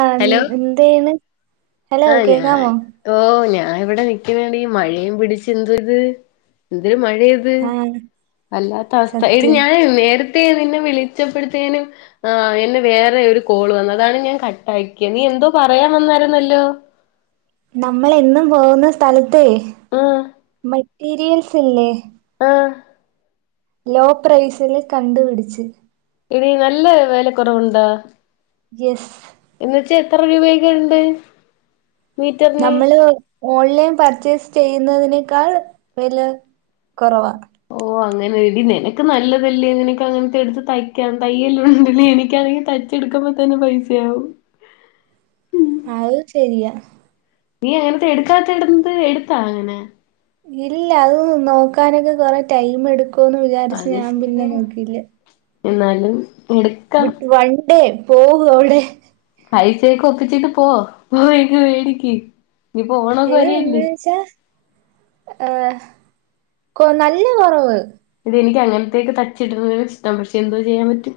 ആഹ് എൻ ഹലോ എന്തേന്ന് ഹലോ ആഹ് ഞാൻ കേക്കാമോ ഓ ഞാൻ ഇവിടെ നിക്ക്ണെടീ മഴയും പിടച്ച് എന്ത ഇത് എന്തൊരു മഴത് ത് ആഹ് അല്ലാത്ത അവസ്ഥ എടി സത്യം ഞാൻ നേര ത്തെ നിന്നെ വിളിച്ചപ്പെടുത്തേനും ആഹ് എന്നെ വേറെ ഒരു കോൾ വന്നു അതാണ് ഞാൻ കട് തയ്ക്ക നീ എന്തോ പറയാൻ വന്നാരുന്നല്ലോ നമ്മളെന്നും പോകുന്ന സ്ഥലത്തേ ആഹ് മെറ്റീരിയൽസില്ലേ ആഹ് ലോ പ്രസില് കണ്ടുപിടിച്ച് എടി നല്ല വെലക്കോറവോണ്ടാ യെസ് എന്നച്ച എത്ര രൂപയൊക്കെ ഉണ്ട് മീറ്ററിന് നമ്മള് ഓൺലൈൻ പർച്ചേസ് ചെയ്യുന്നതിനേക്കാൾ വെല കൊറവാ ഓഹ് അങ്ങനെ എടി നിനക്ക് നല്ലതല്ലേ നിനങ്ങനത്തെ എടുത്ത് തയ്ക്കാൻ തയ്യെ [unintelligible] എനിക്കാണങ്കി ത ച്ചേടുക്കമ്പത്തന്നെ പൈസയാവും അവ് ശെരിയാ നീ അങ്ങനത്തെ എടുക്കാത്ത ഇടണത് എടുത്താ അങ്ങനെ ഇല്ല അത് നോക്കാനൊക്കെ കൊറെ ടൈമെടുക്കുന്ന് വിചാരിച്ച് അത് ഞാൻ ശരി പിന്നെ നോക്കിലാ എന്നാലും എടു വിട്ട് വണ്ടി പോകും അവടെ പൈസെക്കെ ഒപ്പിച്ചിട്ട് പോ പോയിങ്ങ് വേടിക്ക് നിപ്പോ ഓണക്കെ ഏഹ് എന്ന് വര്യല്ലേ വെച്ചാ ഏഹ് കൊ നല്ല കൊറവ് എടി എനിക്ക് അങ്ങനത്തേക്ക് തച്ചിടണതാ ഇഷ്ട്ടം പഷേ എന്തോ ചെയ്യാൻ പറ്റും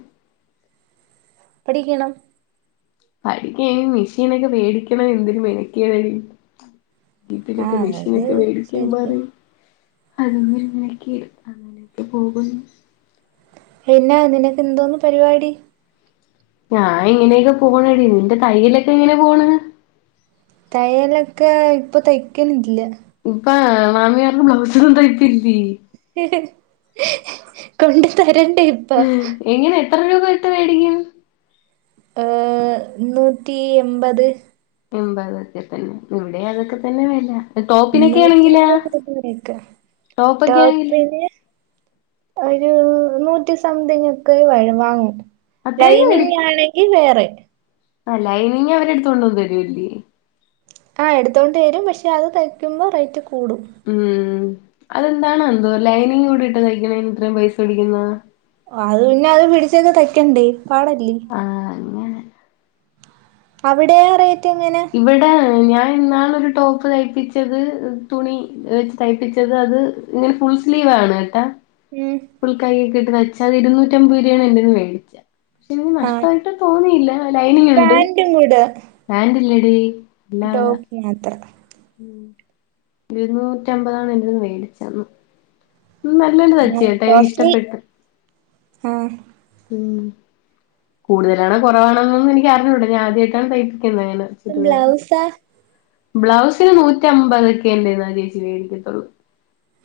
പഠിക്കണം പഠിക്കനി മെഷീനൊക്കെ വേടിക്കണം എന്തൊരു മേനക്കേടടി വീട്ടിലൊക്കെ ആഹ് അത് മെഷീനൊക്കെ മേടിക്കാൻ ശരിയാ [unintelligible] അതൊന്നും ഇങ്ങനക്കേ അങ്ങനെയൊക്കെ പോകുന്നു പിന്നെ നിനക്ക് എന്തോന്ന് പരിപാടി ഞാൻ ഇങ്ങനെയൊക്കെ പോണടി നിന്റെ തയ്യിലൊക്കെ എങ്ങനെ പോണ് തയ്യലൊക്കെ ഇപ്പോ തയ്ക്കണില്ല ഉപ്പ മാമിയാരൊന്നും ബ്ലൗസൊന്നും തയ്പ്പില്ലേ കൊണ്ട് തരണ്ടേ ഇപ്പൊ ഏഹ് എങ്ങനെ എത്ര രൂപ ഇട്ട് വേടിക്കും ഏഹ് നൂറ്റി എമ്പത് എമ്പതൊക്കെ തന്നെ ഇവിടെ അതൊക്കെ തന്നെ വെല നൂറ്റിമ്പത് ഇരുനുറോക്കേ ടോപ്പൊക്കെ ആണെങ്കിൽ ടോപ്പിന് ഒരു നൂറ്റി സംതിങ് ഒക്കെ വഴും വാങ്ങും അത്രയൊക്കെ ലൈനിങ് ആണെങ്കി വേറെ ആഹ്‌ ലൈനിങ് അവര് എടുത്തോണ്ട് വന്നു തരുലേ ആഹ് എടുത്തോണ്ട് വരും പഷേ അത് തയ്ക്കുമ്പോ റേറ്റ് കൂടും ഉം അതെന്താണ് എന്തോ ലൈനിങ് കൂടി ഇട്ട് തയ്ക്കണേന് ഇത്രയും പൈസ വേടിക്കുന്നാ ആഹ് പിന്നെ അത് പിടിച്ചങ്ങ് തയ്ക്കണ്ടേ പാടല്ലേ ആഹ് അങ്ങനെ അവടെയാ റേറ്റ് എങ്ങനെ ഇവടെ ഞാൻ ഇന്നാള് ഒരു ടോപ്പ് തയ്പ്പിച്ചത് തുണി വെച്ച് തയ്പ്പിച്ചത് അത് ഇങ്ങനെ ഫുൾ സ്ലീവാണ് കേട്ടാ ഉം ഫുൾ കയ്യൊക്കിട്ട് തയ്ച്ച അത് ഇരുന്നൂറ്റമ്പത് രൂപയാണ് എന്റെന്ന് വേടിച്ചേ പഷേ ഇത് ആഹ് നഷ്ടായിട്ട് തോന്നിയില്ല ലൈനിങ്ണ്ട് [unintelligible] പാൻറ്റില്ലടി ടോപ്പ് മാത്രം ഉം ഇരുന്നൂറ്റമ്പതാണ് എന്റെന്ന് വേടിച്ച അന്ന് ആഹ് എനിക്ക് കോസ്റ്റ്ലി ഇഷ്ടപ്പെട്ട് ആഹ് ഉം കൂടുതലാണ് കൊറവാണെന്നൊന്നും എനിക്ക് അറിഞ്ഞൂട ഞാൻ ആദ്യായിട്ടാണ് തയ്പ്പിക്കുന്നന്നെ ബ്ലൗസാ ബ്ലൗസിന് നൂറ്റി അമ്പതൊക്കെ എന്റെന്ന് ആ ചേച്ചി മേടിക്കത്തുള്ളൂ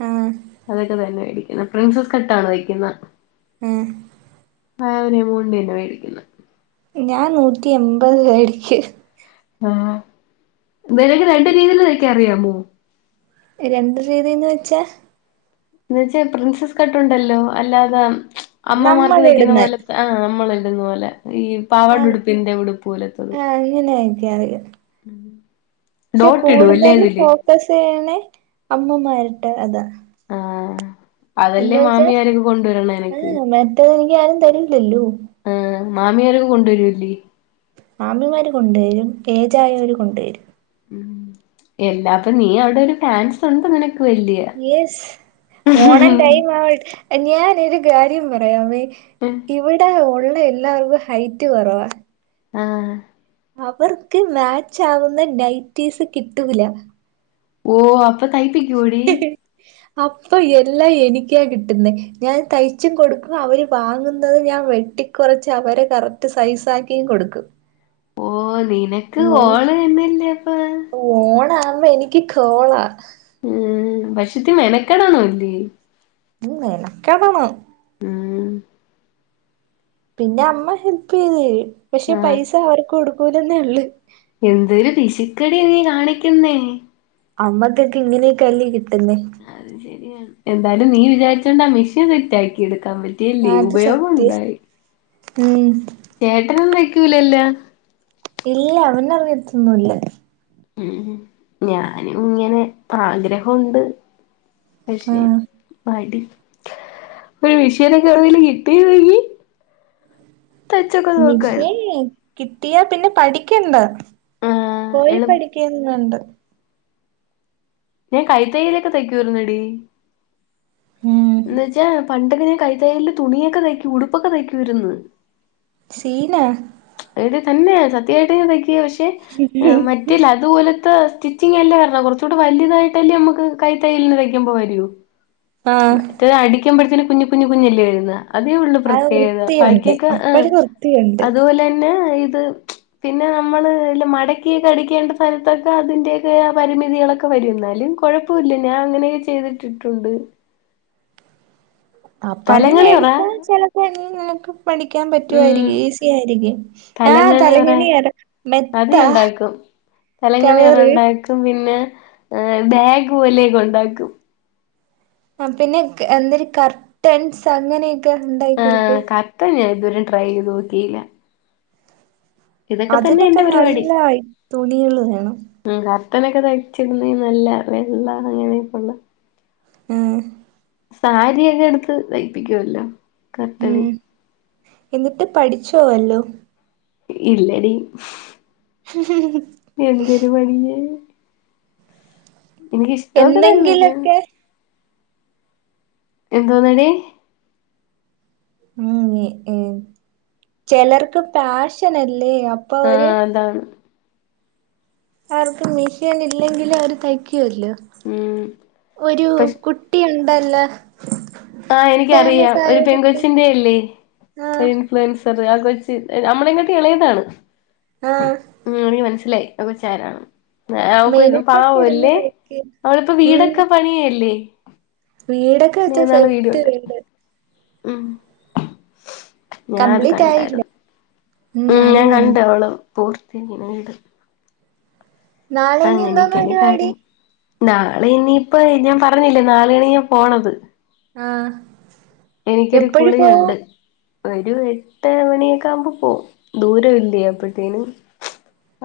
ഉം അതൊക്കെ തന്നെ മേടിക്കുന്ന് പ്രിൻസസ് കട്ടാണോ തയ്ക്കുന്ന് ഉം [unintelligible] വേടിക്കുന്ന് ഞാൻ നൂറ്റി എമ്പത് [unintelligible] ആഹ് വേണങ്കി രണ്ട് രീതീല് തയ്‌ക്ക അറിയാമോ രണ്ട് രീതിന്ന് വെച്ചാ എന്ന് വെച്ച പ്രിൻസസ് കട്ടുണ്ടല്ലോ അല്ലാതെ അമ്മമാർക്ക് തയ്ക്കുന്ന നമ്മളിടുന്ന പോലെ ആഹ് നമ്മള് ഇടുന്ന പോലെ ഈ പാവാട ഉടുപ്പിന്റെ ഉടുപ്പ് പോലെത്തത് അങ്ങനെയ്ക്കാനറിയോ ഡോട്ട് ഇടുംല്ലേ അതില് [unintelligible] അമ്മമാരിട്ട അതോ ആ അതല്ലേ മാമിമാരൊക്കെ കൊണ്ടുവരണ് എനക്ക് ആ മറ്റേത് എനിക്ക് ആരും തരില്ലല്ലോ ആഹ് മാമിയാരൊക്കെ കൊണ്ടുവരുല്ലേ മാമിമാർ കൊണ്ടുവരും ഏജായവർ കൊണ്ടുവരും ഉം എല്ലാപ്പ നീ അവിടെ ഒരു ഫാൻസൊണ്ട് നിനക്ക് വല്ല്യ. യെസ് ഓണം ടൈം ആവട് ഞാനൊരു കാര്യം പറയാമേ. എ. ഇവിട ഒള്ള എല്ലാവർക്കു ഹൈറ്റ് കൊറവാ. ആഹ്. അവർക്ക് മാച്ചാവുന്ന നൈറ്റീസ് കിട്ടൂല. ഓഹ് അപ്പ തൈപ്പിക്ക്യോ ടി. അപ്പ എല്ലാ എനിക്ക്യാ കിട്ടുന്നെ ഞാൻ തയ്ച്ചും കൊടുക്കും അവര് വാങ്ങുന്നത് ഞാ വെ ട്ടിക്കൊറച്ച് അവരെ കറക്റ്റ് സൈസാക്കിയും കൊടുക്കും. ഓഹ് നിനക്ക് കോള് തന്നെയല്ലെ പ്പാ. ഓണാകുമ്പ എനിക്ക് കോളാ. ഉം പക്ഷെ ത്തി മെനക്കെടന്നു ല്ലേ. ഉം മെനക്കെടണം. ഉം പിന്നെ അമ്മ ഹെൽപെയ്തേരു പക്ഷെ ആ പൈസ അവര്ക്ക് കൊടുക്കൂലന്നേള്ളൂ. എന്തൊരു പിശുക്കെടി നീ കാണിക്ക്യുന്നേ. അമ്മക്കക്കെ ഇങ്ങനെക്കല്ലെ കിട്ടുന്നെ. അഹ് ശരിയ എന്തായലും നീ വിചാരിച്ചൊണ്ട് ആ മിഷീൻ സെറ്റാക്കി എടുക്കാ പ ഇല്ലേ അത് സത്യം ഉപയോഗോണ്ടായി. ഉം. ചേട്ടനൊ തയ്ക്കൂലല്ലോ. ഇല്ല അവനറിയത്തൊന്നുല്ല. ഉം ഞാനുങ്ങനെ പ്പാഗ്രഹുണ്ട് പക്ഷെ. ആഹ് മടി പൊര് മിഷനൊക്കെ എവിട്ന്നേലും കിട്ടിയിരുന്നെങ്കി. തയ്ചൊക്കെ മിഷേ നോക്കായ്ര്ന്ന്. കിട്ടിയാ പിന്നെ പഠിക്ക്യണ്ടാ ആഹ് പോയി എളു പഠിക്ക്യൊന്നും വേണ്ട. ഞാൻ കൈതെയിലൊക്കെ തയ്ക്ക്യുവയ്ര്ന്നെടി. ഉം. ന്ന് വച്ചാ പണ്ടക്കെ ഞാ കൈത്തയ്യൽന് തുണിയൊക്കെ തയ്ക്കു ഉടുപ്പൊക്കെ തയ്ക്കൂവര്ന്ന്. സീനാ. എടി തന്നെ സത്യായിട്ട് ഞാ തയ്യ്ക്കു പക്ഷെ അ മറ്റെ ലതുപോലത്ത സ്റ്റി ച്ചിംഗല്ല വരണേ കൊർചൂടെ വല്ല്യുതായിട്ടല്ലേ അമ്മക്ക് കൈ തയ്യൽന് തയ്ക്കമ്പോ വര്യോ. ആഹ് ത്ത് അടിക്ക്യുമ്പഴത്തേന് കുഞ്ഞ് കുഞ്ഞ് കുഞ്ഞല്ലേ വരുന്നെ. അതേ ഉള്ളൂ അത് പ്രത്യേകത വൃത്തിയുണ്ട് ബാക്കിയൊക്കെ ആഹ് അപ്പഴ് വൃത്തിയുണ്ട് അതുപോലെ തന്നെ ഇത് പിന്നെ നമ്മള് ല്ലെ മടക്കിയൊക്കെ അടിക്കേണ്ട സ്ഥലത്തൊക്കെ അതിന്റെതായ പരിമിതികളൊക്കെ വരും എന്നാലും കൊഴപ്പംല്ല ഞാൻ അങ്ങനെ ചെയ്തിട്ടിട്ടുണ്ട് അപ്പൊ നീ തലങ്ങണി പറ മേടിച്ചാ ചെലപ്പോനി നിനക്ക് പഠിക്കാൻ ഉം പറ്റുവായിരിക്കും ഈസി ആയിരിക്കും ആഹ് തലങ്ങണി പറ തലങ്ങിണിയാണോ അത് ഞാ ഉണ്ടായെക്കും തലങ്ങിണിയാണോ കവറ് ഇണ്ടക്ക് അതും പിന്നെ ബാഗ് പോലെയൊക്കെ ഒണ്ടാക്കും അ പിന്നെ ക്ക എന്തര് കർട്ടൻസ് അങ്ങനെയൊക്കെ ഉണ്ടെങ്കി ആഹ് കർട്ടൻ ഞാൻ ഇതുവരെ ട്രൈ ചെയ്ത് നോക്കിയില്ല ഇതൊക്കെ തന്നെ അതിനൊക്കെ എന്റെ നല്ല ഈ തുണികള് വേണം മ് കർട്ടനെക്കെ തയ്ച്ചിടുന്നേന് നല്ല വെള്ള അങ്ങനെക്കെള്ള മ് സാരിയൊക്കെ എടുത്ത് തയ്പ്പിക്കുവല്ലോ കർട്ടന് ഉം എന്നിട്ട് പഠിച്ചോവല്ലോം? ഇല്ലടി എന്തൊരു പഠിക്കാനാ എനിക്ക് ഇഷ്ടമൊക്കെതന്നെ പക്ഷേ എന്തെങ്കിലൊക്കെ എന്തോനെടി.. മ് ഏ ഏഹ് ചെലർക്ക് പാഷനല്ലേ അപ്പൊ ഒര് എന്താണ് അവർക്ക് മിഷെൻഇല്ലെങ്കിലും അവര് തയ്യ് ക്കുവല്ലോ ഉം ഒരു പക്ഷെ കുട്ടി ഉണ്ടല്ല ആഹ് എനിക്കറിയാം ഒരു പെൺ കുട്ടി കൊച്ചിന്റെ അല്ലേ ആഹ് വെൻസറ് ആ കൊച്ചിന്റെ നമ്മളെക്കാട്ടി എളയതാണ് ആഹ് മ് എനിക്ക് മനസ്സിലായി അ കൊച്ചാരാണെന്ന് അഹ് അവക്ക് മെനക്കെട്ട് പാവ ഇരുന്ന് അല്ലേ തയ്ക്കും അവളിപ്പോ ഉം വീടൊക്കെ പണിയല്ലേ വീടൊക്കെ വെച്ച് സെറ്റ് വീട് മ് ഞാനത് കംപ്ലീറ്റ് ആയില്ല കണ്ടാരിന്ന് ഉം മ് ഞാനും ഞാൻ കണ്ടു കണ്ട് അവള് പൂർത്തിനി വീട് നാളെ ഇനി എന്തോന്ന് അങ്ങനെയൊക്കെയാണ് പരിപാടി കാര്യങ്ങള് നാളെ ഇനിയിപ്പ ഞാൻ പറഞ്ഞില്ലേ നാളെയാണ് ഞാൻ പോണത് ആഹ് എപ്പഴ് പോവും എനിക്കൊരുകുളിയോണ്ട് ഒരു എട്ട് മണിയൊക്കെ ആകുമ്പോ പോവും ദൂരം ഇല്ലേ അപ്പോഴുതെനും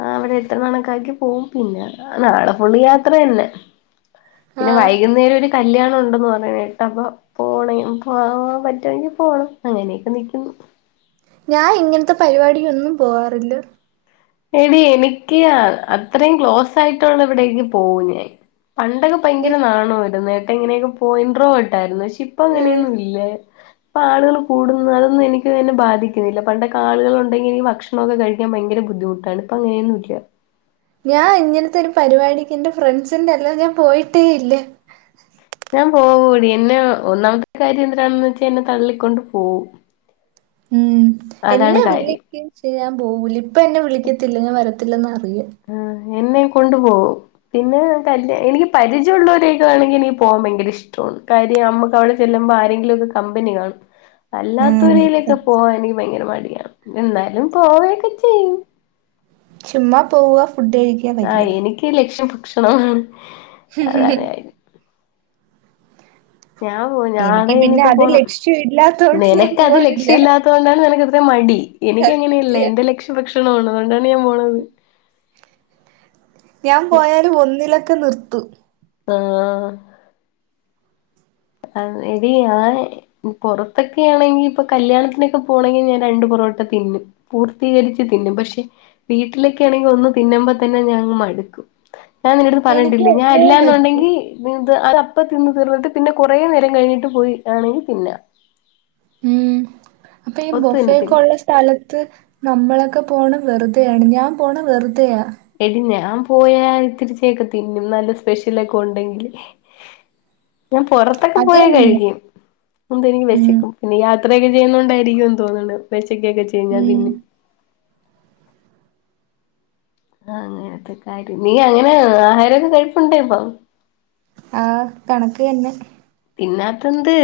ആ അവിടെ എത്ര കണക്കാക്കി പോവും പിന്നെ നാളെ ഫുള് യാത്ര തന്നെ പിന്നെ ആഹ് വൈകുന്നേരം ഒരു കല്യാണം ഉണ്ടെന്ന് പറയണ കേട്ട് അപ്പൊ പോണേയും പോവ പറ്റുങ്കിപോണം അങ്ങനെയൊക്കെ നിക്കുന്നു ഞാൻ ഇങ്ങൻത്തെ പരുവാടീഒന്നും പോവാറില്ല എടി എനിക്ക് അത്രേം ക്ലോസായിട്ടൊള്ളെവിടെയും പോവും ഞാൻ പണ്ട് ഭയങ്കര നാണവായിര്ന്ന് കേട്ട ഇങ്ങനെയെങ്ങും പോ ഇൻട്രോവേർട്ടായിര്ന്ന് ഏഹ് പക്ഷിപ്പങ്ങനെയൊന്നുവില്ല ഇപ്പ ആള്കള് കൂടുന്നു അതൊന്നും എനിക്ക് എന്നെ ബാധിക്ക്ന്നില്ല പണ്ടൊക്കെ ആള്കളൊണ്ടെങ്കി എനി ഭക്ഷ്ണവൊക്കെ കഴിക്കാൻ ഭയങ്കര ബുദ്ധിമു ട്ടാണ് ഇപ്പോ അങ്ങനെയൊന്നൂല്ല ഞാൻ ഇങ്ങനത്തെ ഒരു പരുവാടിക്കെന്റെ ഫ്രൺസ്ന്റെയല്ലാതെ ഞാൻ പോയിട്ടേയില്ല ഞാൻ പോവുവെടി എന്നെ ഒന്നാമത്തെ കാര്യവെന്ത് രാണെന്ന് വെച്ചാ എന്നെ തള്ളിക്കൊണ്ട് പോവും ഉം അതാണ് എന്നെ കാര്യം വിളിക്കും പക്ഷേ ഞാൻ പോവൂല ഇപ്പ എന്നെ വിളിക്കത്തില്ല ഞാൻ വരത്തില്ലന്നറിയ ആഹ് എന്നേം കൊണ്ടു പോവും പിന്നെ കല്യാ എനിക്ക് പരിചയൊള്ളോരെയൊക്കെയാണെങ്കി എനിക്ക് പോവാൻ ഭയങ്കര ഇഷ് ഷ്ടോണ് കാര്യം നമ്മക്ക് അവിടെ ചെല്ലുമ്പോ ആരെങ്കിലുവൊക്കെ കമ്പനി കാണും ഉം അല്ലാത്തോരേലൊക്കെ സത്യം പോവാൻ എനിക്ക് ഭയങ്കര മടിയാണ് എന്നാലും പോവേക്കെ ചെയ്യും ചുമ്മാ പോവാ ഫുഡഴി ആ എനിക്ക് ലക്ഷ്യം ഭക്ഷണവാണ് അതാണ് കാര്യം ഞാൻ പോവും എനിക്ക് ഞാനാടി പിന്നെ നിയപ്പൊ അത് പോണം ലക്ഷ്യം ഇല്ലാത്തോണ്ട് ഞാൻ നെനക്കത് പോവാറില്ല ലക്ഷ്യവില്ലാ കണ്ടോണ്ട് നെനക്കനട്ത്താ മടി എനിക്കങ്ങനെയല്ല സത്യം എന്റെ ലക്ഷ്യം ഭക്ഷണവാണ് അതുകൊണ്ടെന്നേ ഞാൻ പോണെ ഞാൻ പോയാല് ഒന്ന്ലൊക്കെ നിർത്തു ആഹ് ആഹ് എടി ആഹ് പുറത്തൊക്കെ ആണെങ്കി ഇപ്പൊ കല്യാണത്തിനൊക്കെ പോണേങ്കി ഞാൻ രണ്ട് പുറോട്ടെ തിന്നും പൂർത്തീകരിച്ച് തിന്നും പക്ഷെ വീട്ട്ലൊക്കേണെങ്കി ഒന്ന് തിന്നുമ്പൊത്തന്നെ ഞാനങ്ങ് മട്ക്കും ഞാൻ നിന്റട്ത്ത് എനിക്ക് പറഞ്ഞട്ടില്ലേ ഞാൻ ഒന്നേ പറ്റൂ അല്ലാന്നൊണ്ടെങ്കി ഇത് അതപ്പം തിന്ന് തീർന്ന്ട്ട് പിന്നെ കൊറേ നേരം കഴിഞ്ഞിട്ട് പോയി ആണെങ്കി തിന്നാ ഉം അപ്പെയീ ഒത്ത് തിന്നത്തില്ല ബൊഫെയൊക്കൊള്ള സ് കാലത്ത് നമ്മളൊക്കെ പോണ് വെറ്തെയാണ് ഞാൻ പോണ വെറ്തെയാ എടി ഞാൻ പോയാ ഇത്തിരിച്ചെയൊക്കെ തിന്നും നല്ല സ്പെഷ്യലൊക്കെ ഒണ്ടെങ്കില് ഞാൻ പൊറത്തൊക്കെ അത് പോയാ ഉം കഴിക്ക്യും എന്തോ എനിക്ക് ഉം. വെശക്കും പിന്നീ യാത്രയൊക്കെ ചെയ്യുന്നോ ണ്ടായിരിക്ക്വെന്ന് തോന്നണ്ട വെശക്കൊക്കെ ചെയ്യും ഞാൻ ഉം, തിന്നും അങ്ങനത്തെ കാര്യ നീ എങ്ങനെ ആഹാരവൊക്കെ കഴിപ്പുണ്ടോയിപ്പം ആഹ് കണക്ക് തന്നെ തിന്നാത്തെന്ത്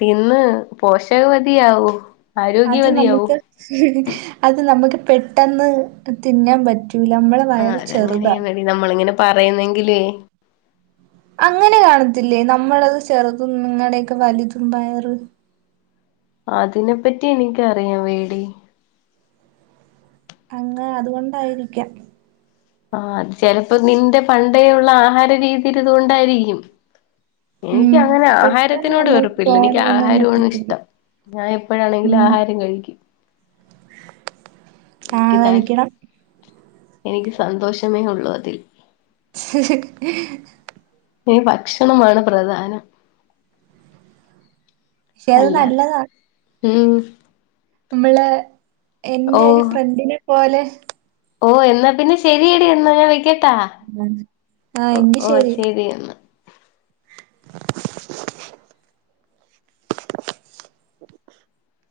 തിന്ന് പോഷക വധിയാവൂ അത് നമുക്ക് അത് നമുക്ക് പെട്ടെന്ന് തിന്നാൻ പറ്റൂല നമ്മളെ ആഹ് വയറ് ചെറുതാ. അതങ്ങനെയാന്നെടി നമ്മളിങ്ങനെ പറയുന്നെങ്കിലൈ അങ്ങനെ കാണത്തില്ലേ നമ്മളത് ചെറുതും നിങ്ങളടെയെക്കെ വലുതും വയറ് അതിനെപ്പറ്റി എനിക്കറിയാൻവയ്യെടീ അങ്ങ അതുകൊണ്ടായിരിക്കാം ആഹ് ചെലപ്പോ നിന്റെ പണ്ടേയൊള്ള ആഹാര രീതീടെത് കൊണ്ടായിരിക്കും ഉം. എനിക്കങ്ങനെ പെട്ടെന്ന് ആഹാരത്തിനോട് നമ്മൾക്ക് വെറുപ്പില്ല എനിക്ക് പോകാനൊന്നും പറ്റത്തില്ല. ആഹാരോണിഇഷ്ടം ഞാൻ എപ്പഴാണെങ്കിലും ഉം. ആഹാരം കഴിക്കും ആ എനിക്ക് താൽ കഴിക്കണം. എനിക്ക് സന്തോഷമേ ഒള്ളു അതിൽ [inaudible] [unintelligible] ഭക്ഷണമാണ് പ്രധാനം പക്ഷെ അത് അല്ല നല്ലതാ. ഉം നമ്മളെ ഓ എന്റെ ഒരു ഫ്രണ്ടിനെ പോലെ ഓ എന്നാ പിന്നെ ശെരിയെടി എന്നാ ഞാൻ വെക്കട്ടാ ആ ആ, ഓ എങ്കി ഓ ശരി ശെരി എന്നാ [inaudible] [inaudible]